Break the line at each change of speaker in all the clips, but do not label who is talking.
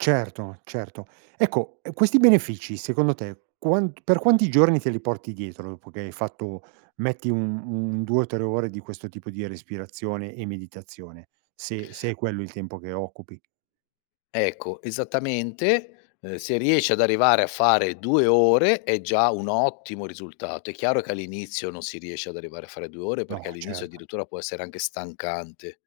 Certo, certo. Ecco, ehm, questi benefici, secondo te, quant per quanti giorni te li porti dietro dopo che hai fatto, metti, un un 2 o 3 ore di questo tipo di respirazione e meditazione? Se se è quello il tempo che occupi.
Ecco, esattamente, uhm, se riesci ad arrivare a fare 2 ore, è già un ottimo risultato. È chiaro che all'inizio non si riesce ad arrivare a fare 2 ore
No,
perché, all'inizio,
certo.
addirittura, può essere anche stancante.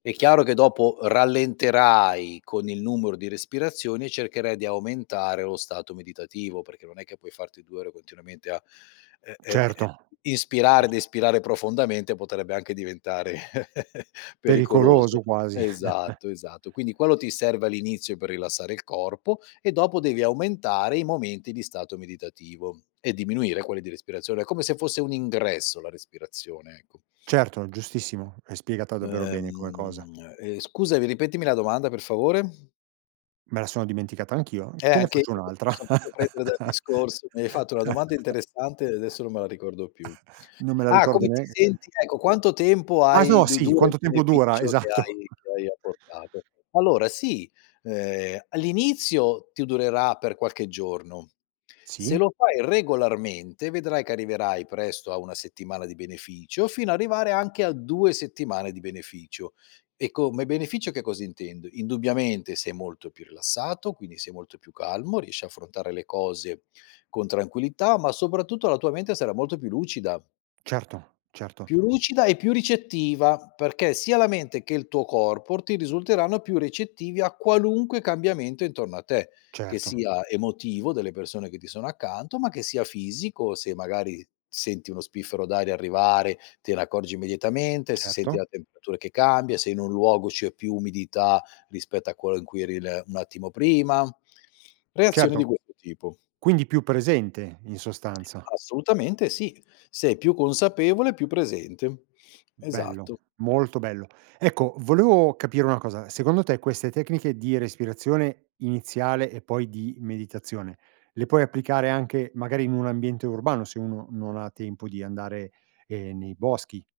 È chiaro che dopo rallenterai con il numero di respirazioni e cercherai di aumentare lo stato meditativo, perché non è che puoi farti 2 ore continuamente a, ehm, ehm,
Certo,
ehm, ispirare
cer
ed espirare profondamente, potrebbe anche diventare
Pericoloso
pericoloso.
quasi.
Esatto, esatto. Quindi, quello ti serve all'inizio per rilassare il corpo, e dopo devi aumentare i momenti di stato meditativo e diminuire quelli di respirazione, come se fosse un ingresso, la respirazione, ecco.
Certo, giustissimo, l'hai spiegata davvero bene come cosa.
Ehm, ehm, scusa mi ripetimi la domanda per favore?
Me la sono dimenticata anch'io,
Eh,
te ne
anche mi
faccio un'altra.
son fatto prendere dal discorso, mi hai fatto una domanda interessante e adesso non me la ricordo più.
Non me la
Ah,
ricordo
"come ti
neanche
senti" ecco, "quanto tempo
ah s
hai
no,
du
sì,
dura il
quanto tempo dura,
beneficio che
esatto.
hai che hai apportato?" Allora, sì, ehm, all'inizio, ti durerà per qualche giorno. Se
Sì.
lo fai regolarmente, vedrai che arriverai presto a 1 settimana di beneficio, fino arrivare anche a 2 settimane di beneficio. E, co ma beneficio, che cosa intendo? Indubbiamente, sei molto più rilassato, quindi sei molto più calmo, riesci a affrontare le cose con tranquillità, ma, soprattutto, la tua mente sarà molto più lucida.
Certo, certo.
Più lucida e più ricettiva, perché sia la mente che il tuo corpo ti risulteranno più ricettivi a qualunque cambiamento intorno a te, che
Certo.
sia emotivo, delle persone che ti sono accanto, ma che sia fisico, se, magari, senti uno spiffero d'aria arrivare te n'accorgi immediatamente, se senti
Certo.
la temperatura che cambia, se in un luogo c'è più umidità rispetto a quello in cui eri l un attimo prima. Reazioni
Certo.
di questo tipo.
Quindi più presente, in sostanza.
Assolutamente sì, sei più consapevole e più presente.
Bello,
Esatto.
molto bello. Ecco, volevo capire una cosa, secondo te queste tecniche di respirazione iniziale e poi di meditazione le puoi applicare anche magari in un ambiente urbano, se uno non ha tempo di andare, ehm, nei boschi?